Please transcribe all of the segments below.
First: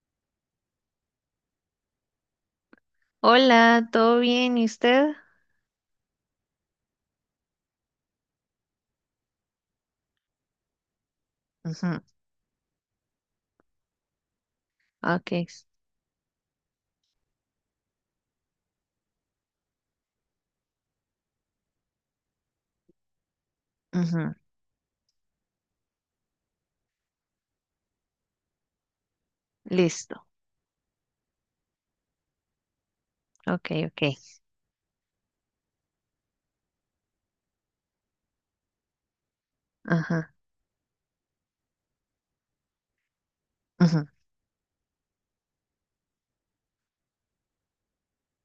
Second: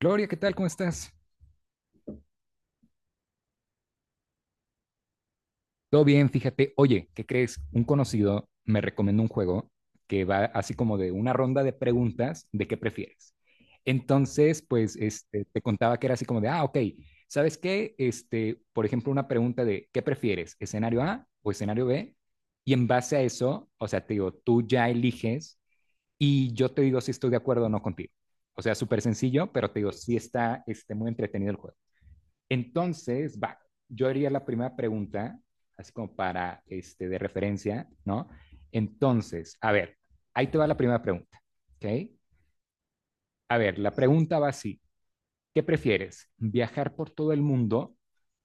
Gloria, ¿qué tal? ¿Cómo estás? Hola, ¿todo bien? ¿Y usted? Todo bien, fíjate. Oye, ¿qué crees? Un conocido me recomendó un juego que va así como de una ronda de Ujú. preguntas de qué prefieres. Entonces, pues, Ok, te contaba que era así como de, ok, ¿sabes qué? Por ejemplo, una pregunta de ¿qué prefieres? ¿Escenario A o escenario B? Y en base a eso, o sea, te digo, ujú, tú ya eliges y yo te digo si estoy de acuerdo o no contigo. O sea, súper sencillo, pero te digo, sí listo. está, muy entretenido el juego. Entonces, va, Ok, ok. yo haría la primera pregunta, así como para, de referencia, ¿no? Entonces, a ver, Ajá, ahí te va la primera pregunta, ¿ok? A ver, la ujú. pregunta va así, ¿qué prefieres? ¿Viajar por todo el mundo,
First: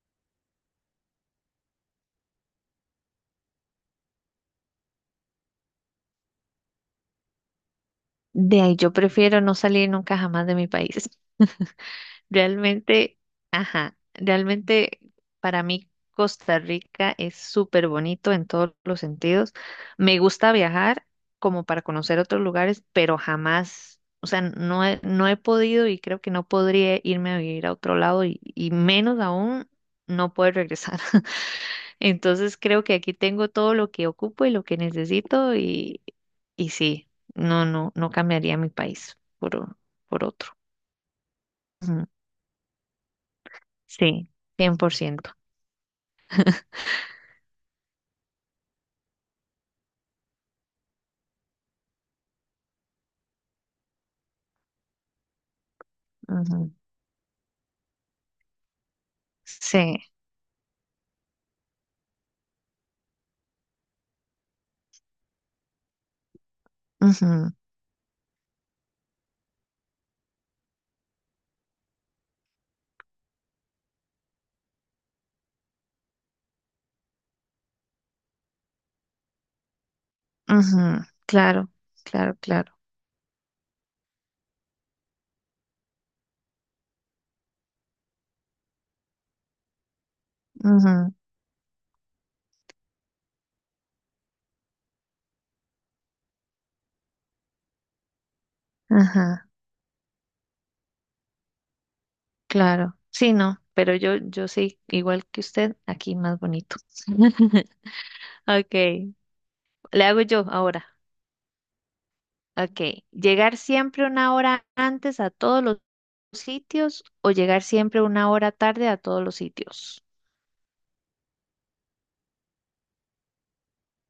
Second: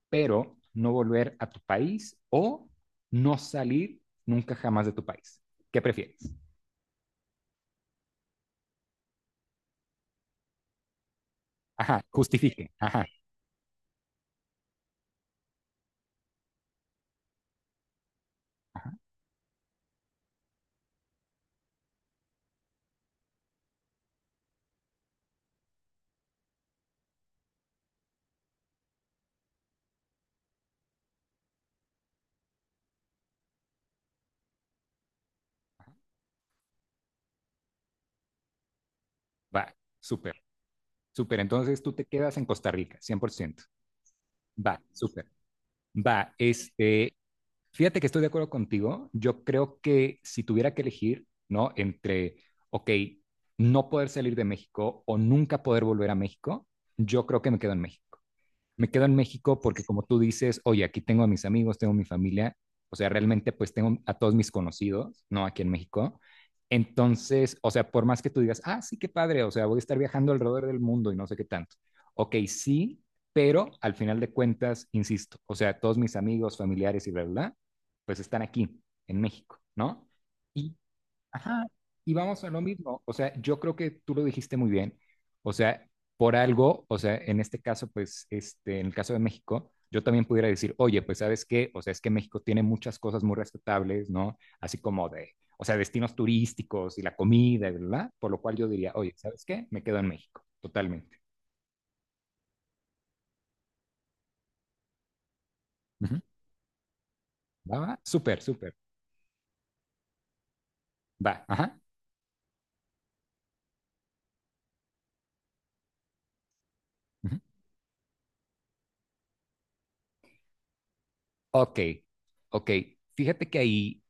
pero no volver a tu país o no salir nunca jamás de tu país? ¿Qué prefieres? De ahí yo prefiero no salir nunca jamás de mi país. Ajá, justifique, ajá, Realmente, ajá, realmente para mí Costa Rica es súper bonito en todos ajá, los sentidos. Me gusta viajar como para conocer otros lugares, pero jamás, o sea, no he podido y creo que no podría irme a vivir a otro lado y menos aún no poder regresar. Entonces creo que aquí tengo todo lo que ocupo y lo que necesito y sí, no cambiaría mi país por, va, o- por súper, otro. súper. Entonces tú te Ujú. quedas en Costa Rica, 100%. Sí, Va, súper. 100%. Va, fíjate que estoy de acuerdo contigo. Yo creo que si tuviera que elegir, ¿no? Entre, ok, no poder salir de México o nunca poder volver a México, Ujú. yo creo que me quedo en México porque Sí, como tú dices, oye, aquí tengo a mis amigos, tengo a mi familia, o sea, realmente pues tengo a todos mis conocidos, ¿no? Aquí en México. ujú, Entonces, o sea, por más que tú digas, ah, sí, qué padre, o sea, voy a estar viajando alrededor del mundo y no sé qué tanto. Ok, sí, pero al final de cuentas, insisto, o sea, todos mis amigos, familiares y bla, bla, bla, pues están aquí, en México, ¿no? Y ujú. Ajá, Claro, y claro, vamos a lo claro. mismo. O sea, yo creo que tú lo dijiste muy bien. O sea, por algo, o sea, en este caso, pues, en el caso de México, yo también pudiera decir, oye, Ujú. pues, ¿sabes qué? O sea, es que México tiene muchas cosas muy respetables, ¿no? Así como de, o sea, destinos turísticos y la comida, ¿verdad? Por lo cual yo diría, oye, ¿sabes Ajá, qué? Me quedo en México, totalmente. claro. Sí, no, pero yo sí, igual que usted, aquí Ujú. más bonito. Va, va, súper, súper. Ok, le hago yo ahora. Va, ajá. Ok, llegar siempre una hora antes a todos los sitios o Ujú. llegar siempre una hora tarde a todos los sitios. Ok, ok. Fíjate que ahí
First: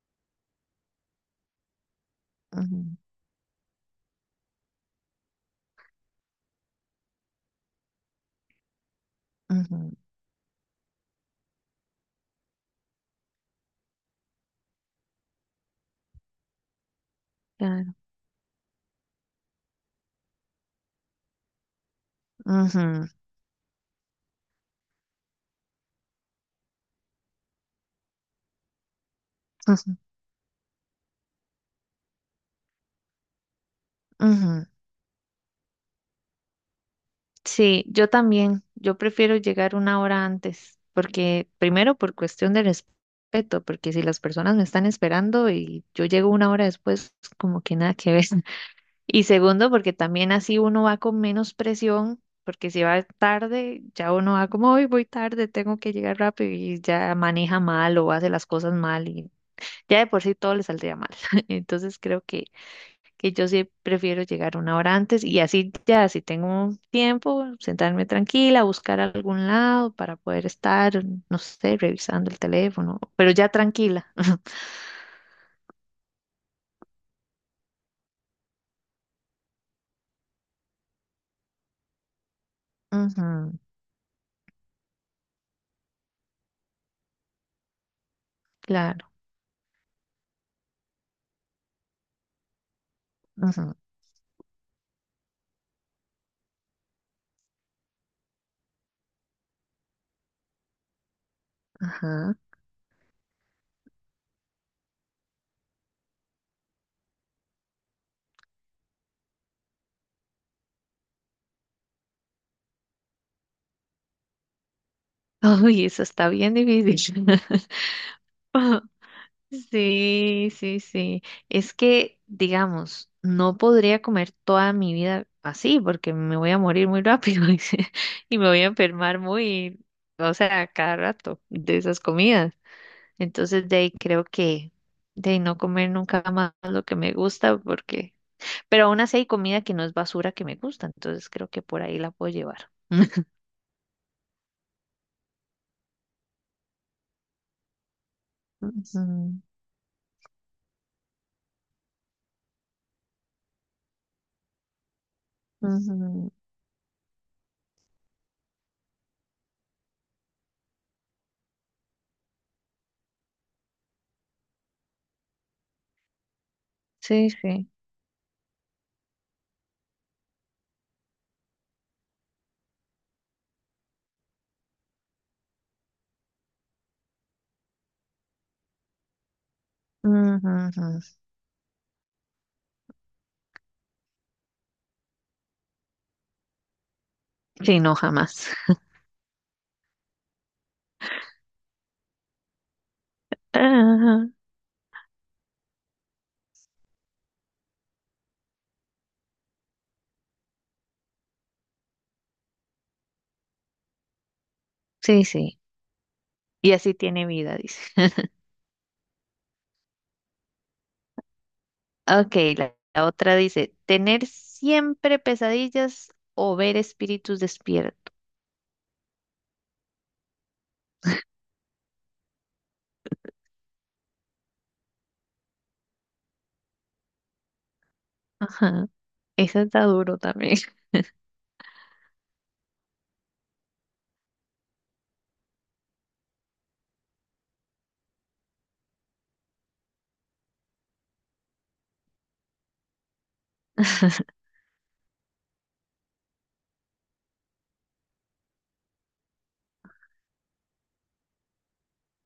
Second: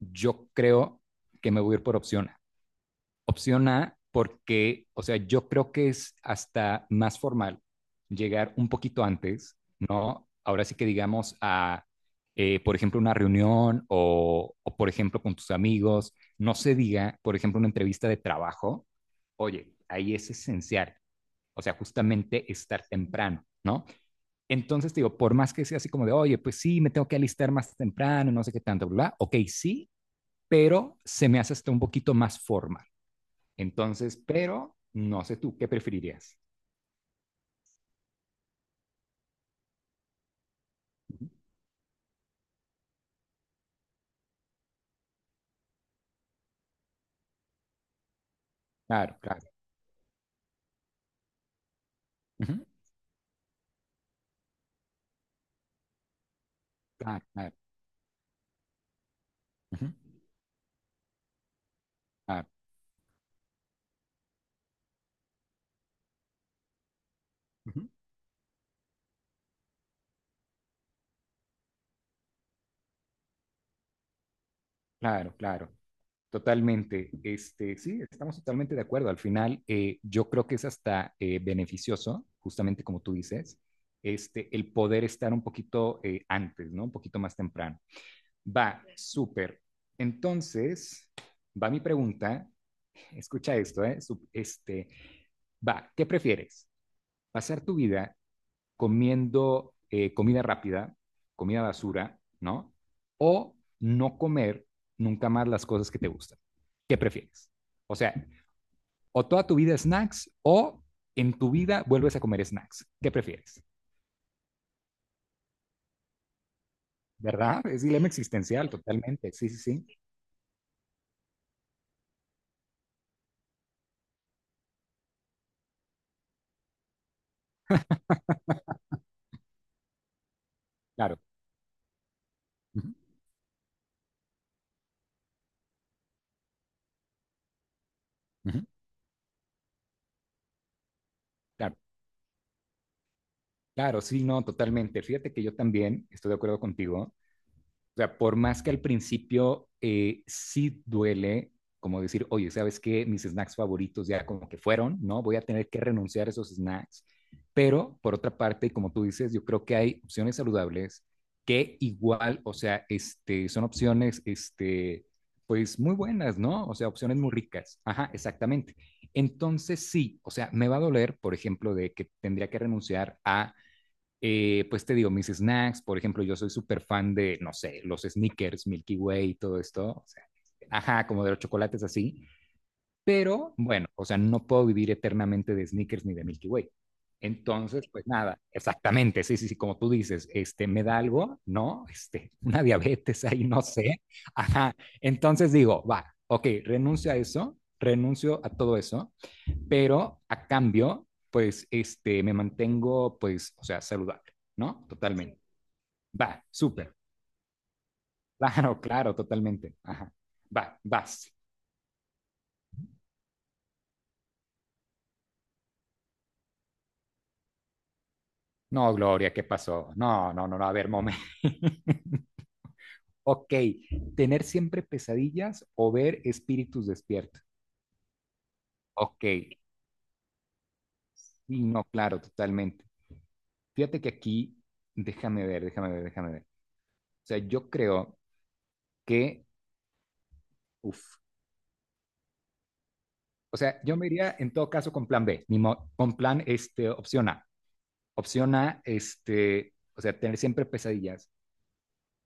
yo creo que me voy a ir por opción Ujú, Opción A, porque, o sea, yo creo que es hasta más formal llegar un poquito antes, ujú. ¿no? Ahora sí que digamos a, por ejemplo, una reunión o, por ejemplo, con tus amigos, no se diga, por ejemplo, una Claro. entrevista de trabajo, oye, ahí es esencial, o sea, justamente estar Ujú, temprano, ¿no? Entonces, digo, por más que sea así como de, oye, pues sí, me tengo que alistar más temprano, no sé qué tanto, bla, bla, ok, sí, ujú, pero se me hace hasta un poquito más formal. Entonces, ujú. pero no sé tú, ¿qué preferirías? Sí, yo también. Yo prefiero llegar una hora antes, porque primero por cuestión de respeto, porque si las personas me están esperando y yo llego una hora después, como que nada que ver. Claro, Y claro. segundo, porque también así uno va con menos presión, Ujú, porque si va tarde, ya uno va como, hoy voy tarde, tengo que llegar rápido y ya claro, claro. maneja mal o hace las cosas mal y Ujú, ya de por sí todo le saldría mal. Entonces creo que, claro, que yo sí prefiero llegar una hora antes y así ya, si tengo tiempo, ujú, sentarme tranquila, buscar algún lado para poder estar, no sé, revisando el teléfono, pero ya tranquila. claro, claro. Totalmente. Sí, estamos totalmente de acuerdo. Al final, yo creo que es hasta beneficioso, justamente como tú Ujú, dices, el poder estar un poquito antes, ¿no? Un poquito más temprano. Va, claro. súper. Entonces, va mi pregunta. Escucha Ujú, esto, ¿eh? Va, ¿qué prefieres? ¿Pasar tu vida comiendo comida rápida, comida basura, ajá. ¿no? O no comer nunca más las cosas que te gustan. ¿Qué prefieres? O sea, o toda tu vida snacks o en tu vida vuelves a comer snacks. ¿Qué prefieres? Uy, eso está bien difícil. ¿Verdad? Es dilema existencial totalmente. Sí, sí, sí. Sí, sí, sí. Es que, digamos, no podría comer toda mi vida así porque me voy a morir muy rápido y, se- y me voy a enfermar muy, o sea, cada Claro. rato de esas comidas. Ujú, Entonces, de ahí creo que de no comer nunca más lo que me gusta porque, ujú, pero aún así hay comida que no es basura que me gusta, entonces creo que claro, por ahí la puedo llevar. claro, sí, no, totalmente. Fíjate que yo también estoy de acuerdo contigo. O sea, por más que al Ujú, principio sí duele, como decir, oye, ¿sabes qué? Mis snacks favoritos ya como que fueron, ¿no? Voy a tener que renunciar a ujú. esos snacks. Pero por otra parte, como tú dices, yo creo que hay opciones saludables que igual, o sea, son opciones, pues muy buenas, ¿no? O sea, opciones muy Sí, sí. ricas. Ajá, exactamente. Entonces sí, o sea, me va a doler, por ejemplo, de que tendría que renunciar a pues te digo, mis snacks, por ejemplo, yo soy súper fan de, no sé, los Snickers Milky Way, todo esto, o sea, Ujú, ajá, ujú. como de los chocolates así, pero bueno, o sea, no puedo vivir eternamente de Snickers ni de Milky Way. Sí, Entonces, no, pues nada, jamás. exactamente, sí, sí, sí, como tú dices, me da algo, ¿no? Una diabetes ahí, no sé. Ajá, entonces digo, va, ok, renuncio a eso, renuncio a todo eso pero a cambio, pues, me mantengo, pues, o sea, saludable, ¿no? Sí, Totalmente. sí. Va, Y súper. así tiene vida, dice. Claro, claro, totalmente. Ajá. Va, vas. Ok, la otra dice, tener siempre pesadillas o ver espíritus despierto. No, Gloria, ¿qué pasó? No, no, no, no, a ver, momento. Ok, tener siempre pesadillas o ver espíritus despiertos. Ajá. Ok, Eso está duro también. sí, no, claro, totalmente. Fíjate que aquí, déjame ver, déjame ver, déjame ver. O sea, yo creo que, uff, o sea, yo me iría en todo caso con plan B, ni mo- con plan, opción A. Opción A, o sea, tener siempre pesadillas,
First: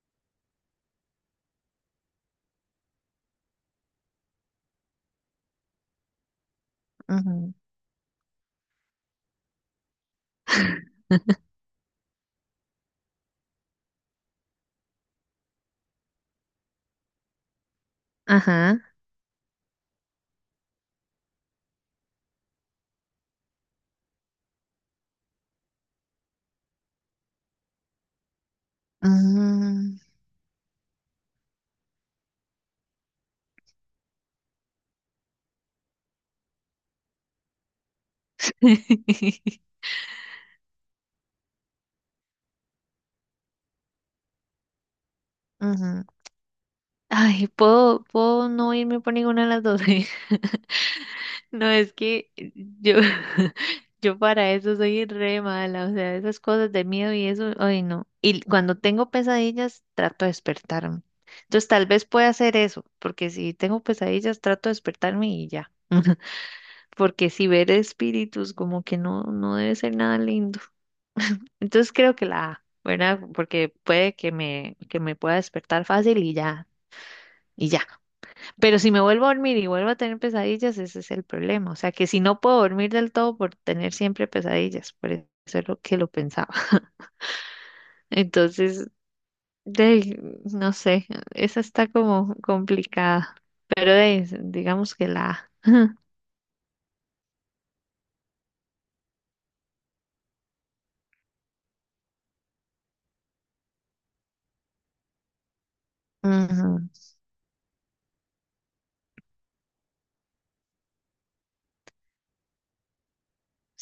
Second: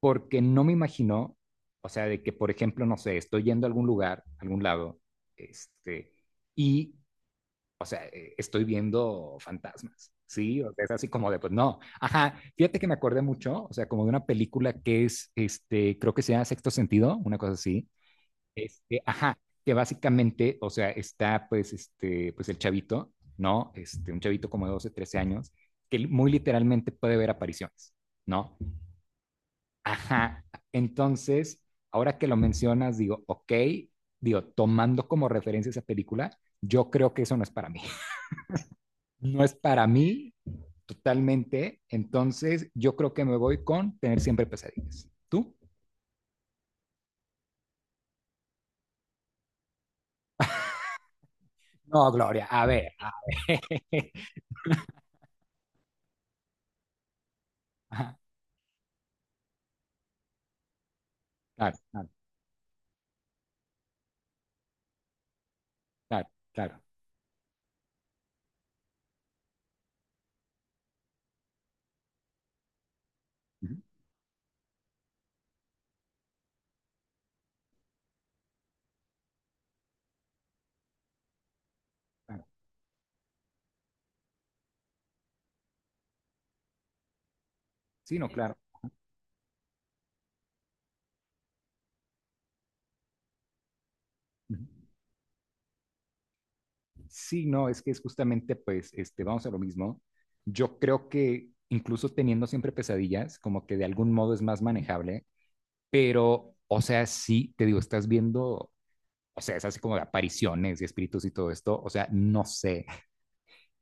porque no me imagino, o sea, de que, por ejemplo, no sé, estoy yendo a algún lugar, a algún lado, este, y, Ujú. o sea, estoy viendo fantasmas, ¿sí? O sea, es así como de, pues no. Ajá, fíjate que me acordé mucho, o sea, como de una película que es, creo que se llama Sexto Sentido, una cosa así, Ajá. Ajá, que básicamente, o sea, está pues pues el chavito, ¿no? Un chavito como de 12, 13 años, que muy literalmente puede ver apariciones, ¿no? Mm. Ajá, entonces, ahora que lo mencionas, digo, ok, digo, tomando como referencia esa película, yo creo que eso no es para mí. No es para mí totalmente, entonces yo creo que me voy con tener siempre pesadillas. ¿Tú? Ujú. Ay, ¿puedo no irme por ninguna de las dos? No, es No, que Gloria, a ver, yo, a ver. yo para eso soy re mala, o sea, esas cosas de miedo y eso, ay no. Ajá, Y cuando tengo pesadillas, trato de despertarme. Entonces claro, tal vez claro, pueda hacer eso, porque si tengo pesadillas, trato de despertarme y ya. claro, claro. Porque si ver espíritus, como que no, no debe ser nada lindo. Entonces creo que la A, ¿verdad? Porque puede que me pueda despertar fácil y ya, y ya. Pero si me vuelvo a dormir y vuelvo a tener pesadillas, ese es el problema. O sea, que si no Claro. puedo dormir del todo por tener siempre pesadillas, por eso es lo que lo pensaba. Sí, no, claro. Entonces, de, ahí, no sé, esa está como complicada. Pero de ahí, Ujú. digamos que la... Sí, no, es que es justamente, pues, vamos a lo mismo. Yo creo que incluso teniendo siempre pesadillas, como que de algún modo es más manejable, pero, o Ujú. sea, sí, te digo, estás viendo, o sea, es así como de apariciones y espíritus y todo esto, o sea, no sé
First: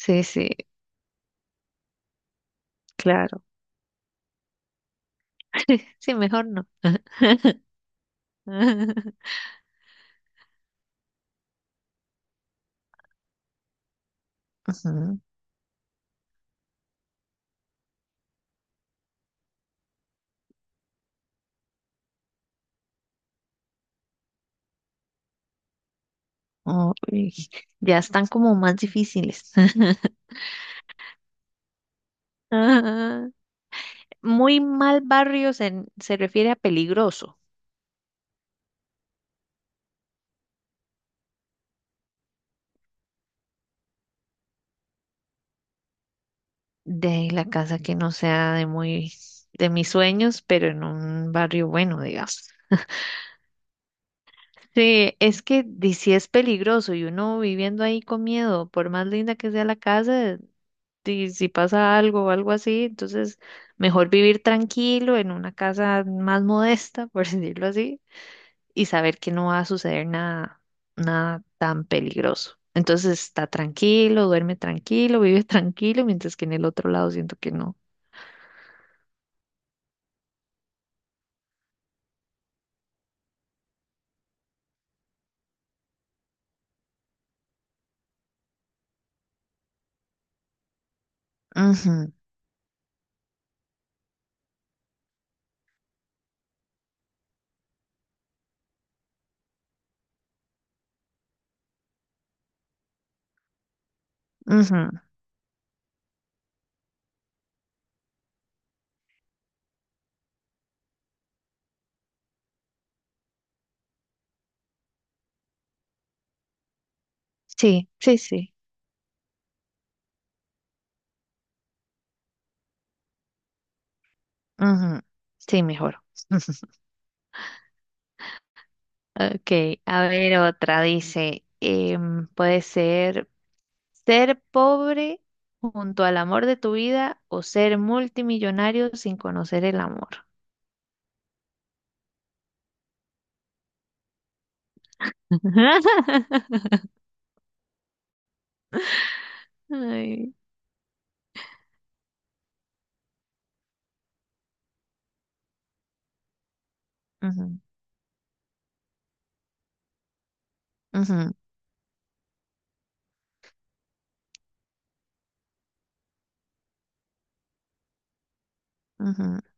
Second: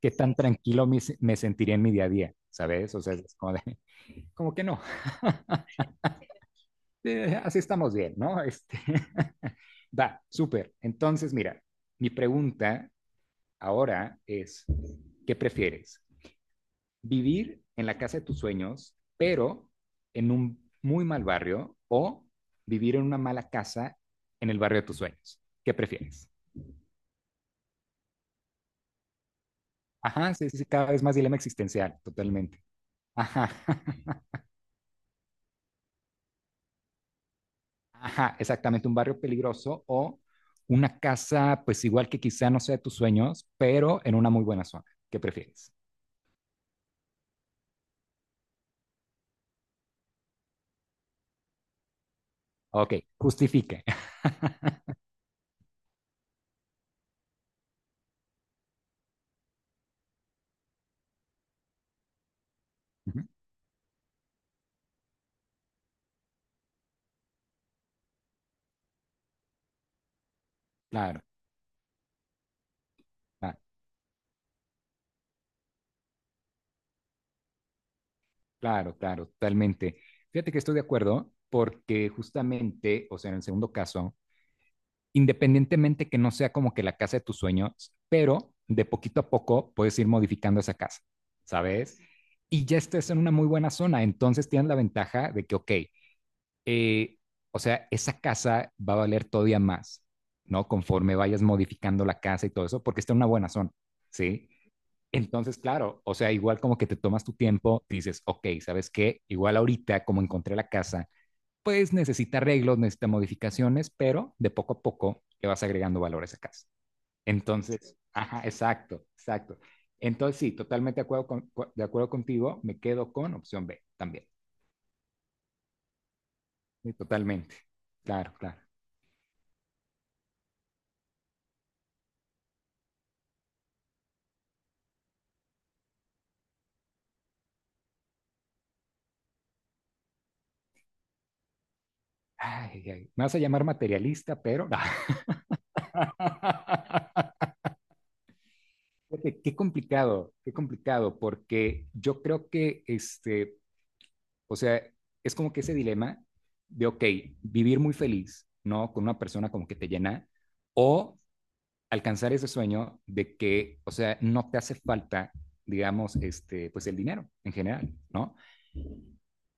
qué tan sí, tranquilo me sentiría en mi día a día, ¿sabes? O sea, es claro. como de, como que no, Sí, mejor no. Así estamos bien, ¿no? Va, súper. Entonces, mira, mi pregunta ahora es, Ujú. ¿qué prefieres? ¿Vivir en la casa de tus sueños, pero en un muy mal barrio o vivir en una mala casa en el barrio de tus sueños? ¿Qué prefieres? Uy, ya están como más difíciles. Ajá, sí, sí, sí, cada vez más dilema existencial, totalmente. Ah, Ajá, muy mal barrio se refiere a peligroso. ajá, exactamente, un barrio peligroso o una casa, pues igual que quizá no sea de tus sueños, pero en una muy buena zona. ¿Qué prefieres? De ahí la casa que no sea de mis sueños, pero en un barrio bueno, digamos. Ok, justifique. Sí, es que di- sí es peligroso y uno viviendo ahí con miedo, por más linda que sea la casa, di- si pasa algo o algo así, Ujú, entonces mejor vivir tranquilo en una casa más modesta, por decirlo así, y saber que no va a suceder nada, claro, nada tan peligroso. Entonces está claro. tranquilo, duerme tranquilo, vive tranquilo, mientras que en el otro lado siento que no. Claro, claro, totalmente. Fíjate que estoy de acuerdo porque justamente, o sea, en el segundo caso, independientemente que no sea como que la casa de tus sueños, pero de poquito a poco puedes ir modificando esa casa, ¿sabes? Ujú, Y ya estás en una muy buena zona, entonces tienes la ventaja de que, ok, eh, o sea, esa casa va a valer todavía más, ¿no? Conforme vayas modificando la casa y todo eso, porque está en una buena zona, ¿sí? ujú. Entonces, claro, o sea, igual como que te tomas tu tiempo, dices, ok, ¿sabes qué? Igual ahorita, como encontré la casa, pues necesita arreglos, necesita modificaciones, pero de poco a poco le vas agregando valor a esa casa. Sí, Entonces, sí, ajá, sí. exacto, exacto. Entonces, sí, totalmente de acuerdo, de acuerdo contigo, me quedo con opción B también. Ujú. Sí, mejor. Sí, totalmente. Claro, claro. Ok, a ver otra. Dice, em, puede ser pobre junto al amor de tu vida o ser multimillonario sin conocer el amor. Ay, ay, me vas a llamar materialista, pero... Fíjate, qué complicado, Ay. qué complicado, porque yo creo que o sea, es como que ese dilema de, ok, Ujú, vivir muy feliz, ¿no? Con una persona como que te llena, o alcanzar ese sueño de que, o sea, no te hace falta, digamos, pues el dinero en general, ¿no? ujú, ujú.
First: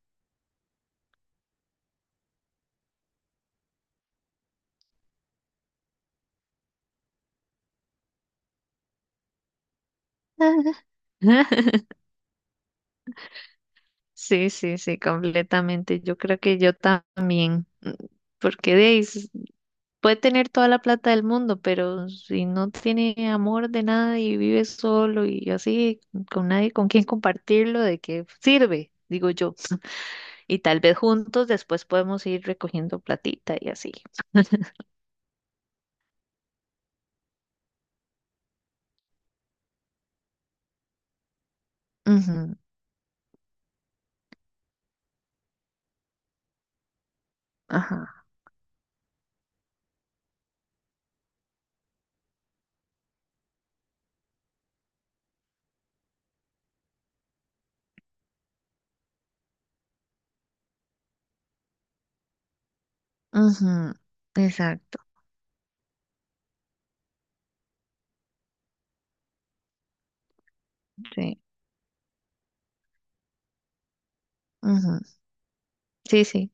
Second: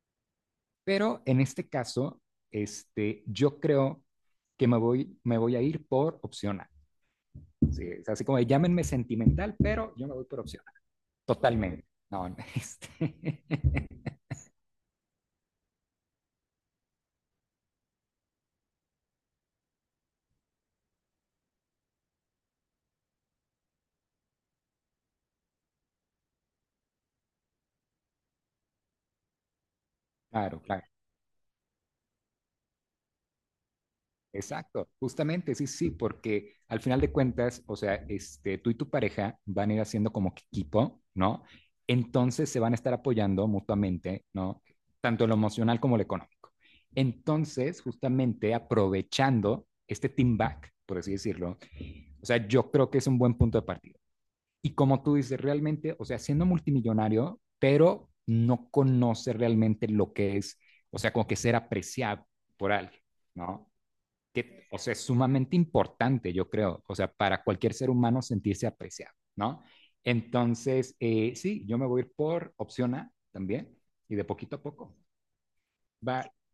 Pero en este caso, yo creo que me voy a ir por opción A. Sí, es así como de, llámenme sentimental, pero yo me voy por opción A. Totalmente. No, este... Sí, sí, sí, completamente. Yo creo que yo también, mm, porque de ahí s- Puede tener toda la plata del mundo, pero si no tiene amor de nada y vive solo y así, con nadie con quien compartirlo, ¿de qué sirve? Digo yo. claro, Y tal claro. vez juntos después podemos ir recogiendo platita y así. Exacto, justamente, sí, sí, porque al final de cuentas, o sea, tú y tu pareja van a ir haciendo como que equipo, ¿no? Entonces Ujú, se van a estar apoyando mutuamente, ¿no? Tanto en lo emocional como en lo económico. Entonces, ajá. justamente aprovechando este team back, por así decirlo, o sea, yo creo que es un buen punto de partida. Y como tú dices, realmente, o sea, siendo multimillonario, pero no conoce realmente lo que es, o sea, como que ser apreciado por alguien, ¿no? Ujú, Que, o sea, exacto. es sumamente importante, yo creo, o sea, para cualquier ser humano sentirse apreciado, ¿no? Entonces, Sí. sí, yo me voy a ir por opción A también, y de poquito a poco. Ujú. Sí, Va, sí.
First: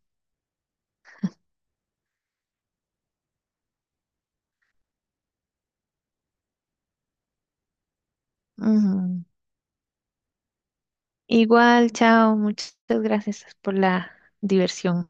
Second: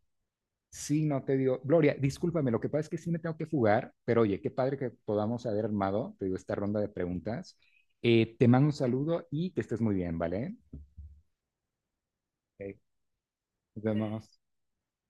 sí, no te digo, Gloria, discúlpame, lo que pasa es que sí me tengo que fugar, pero oye, qué padre que podamos haber armado, te digo, esta ronda de preguntas. Te mando un Ujú. saludo y que estés muy bien, ¿vale? Igual, chao. Muchas Ok, gracias por nos la vemos. diversión.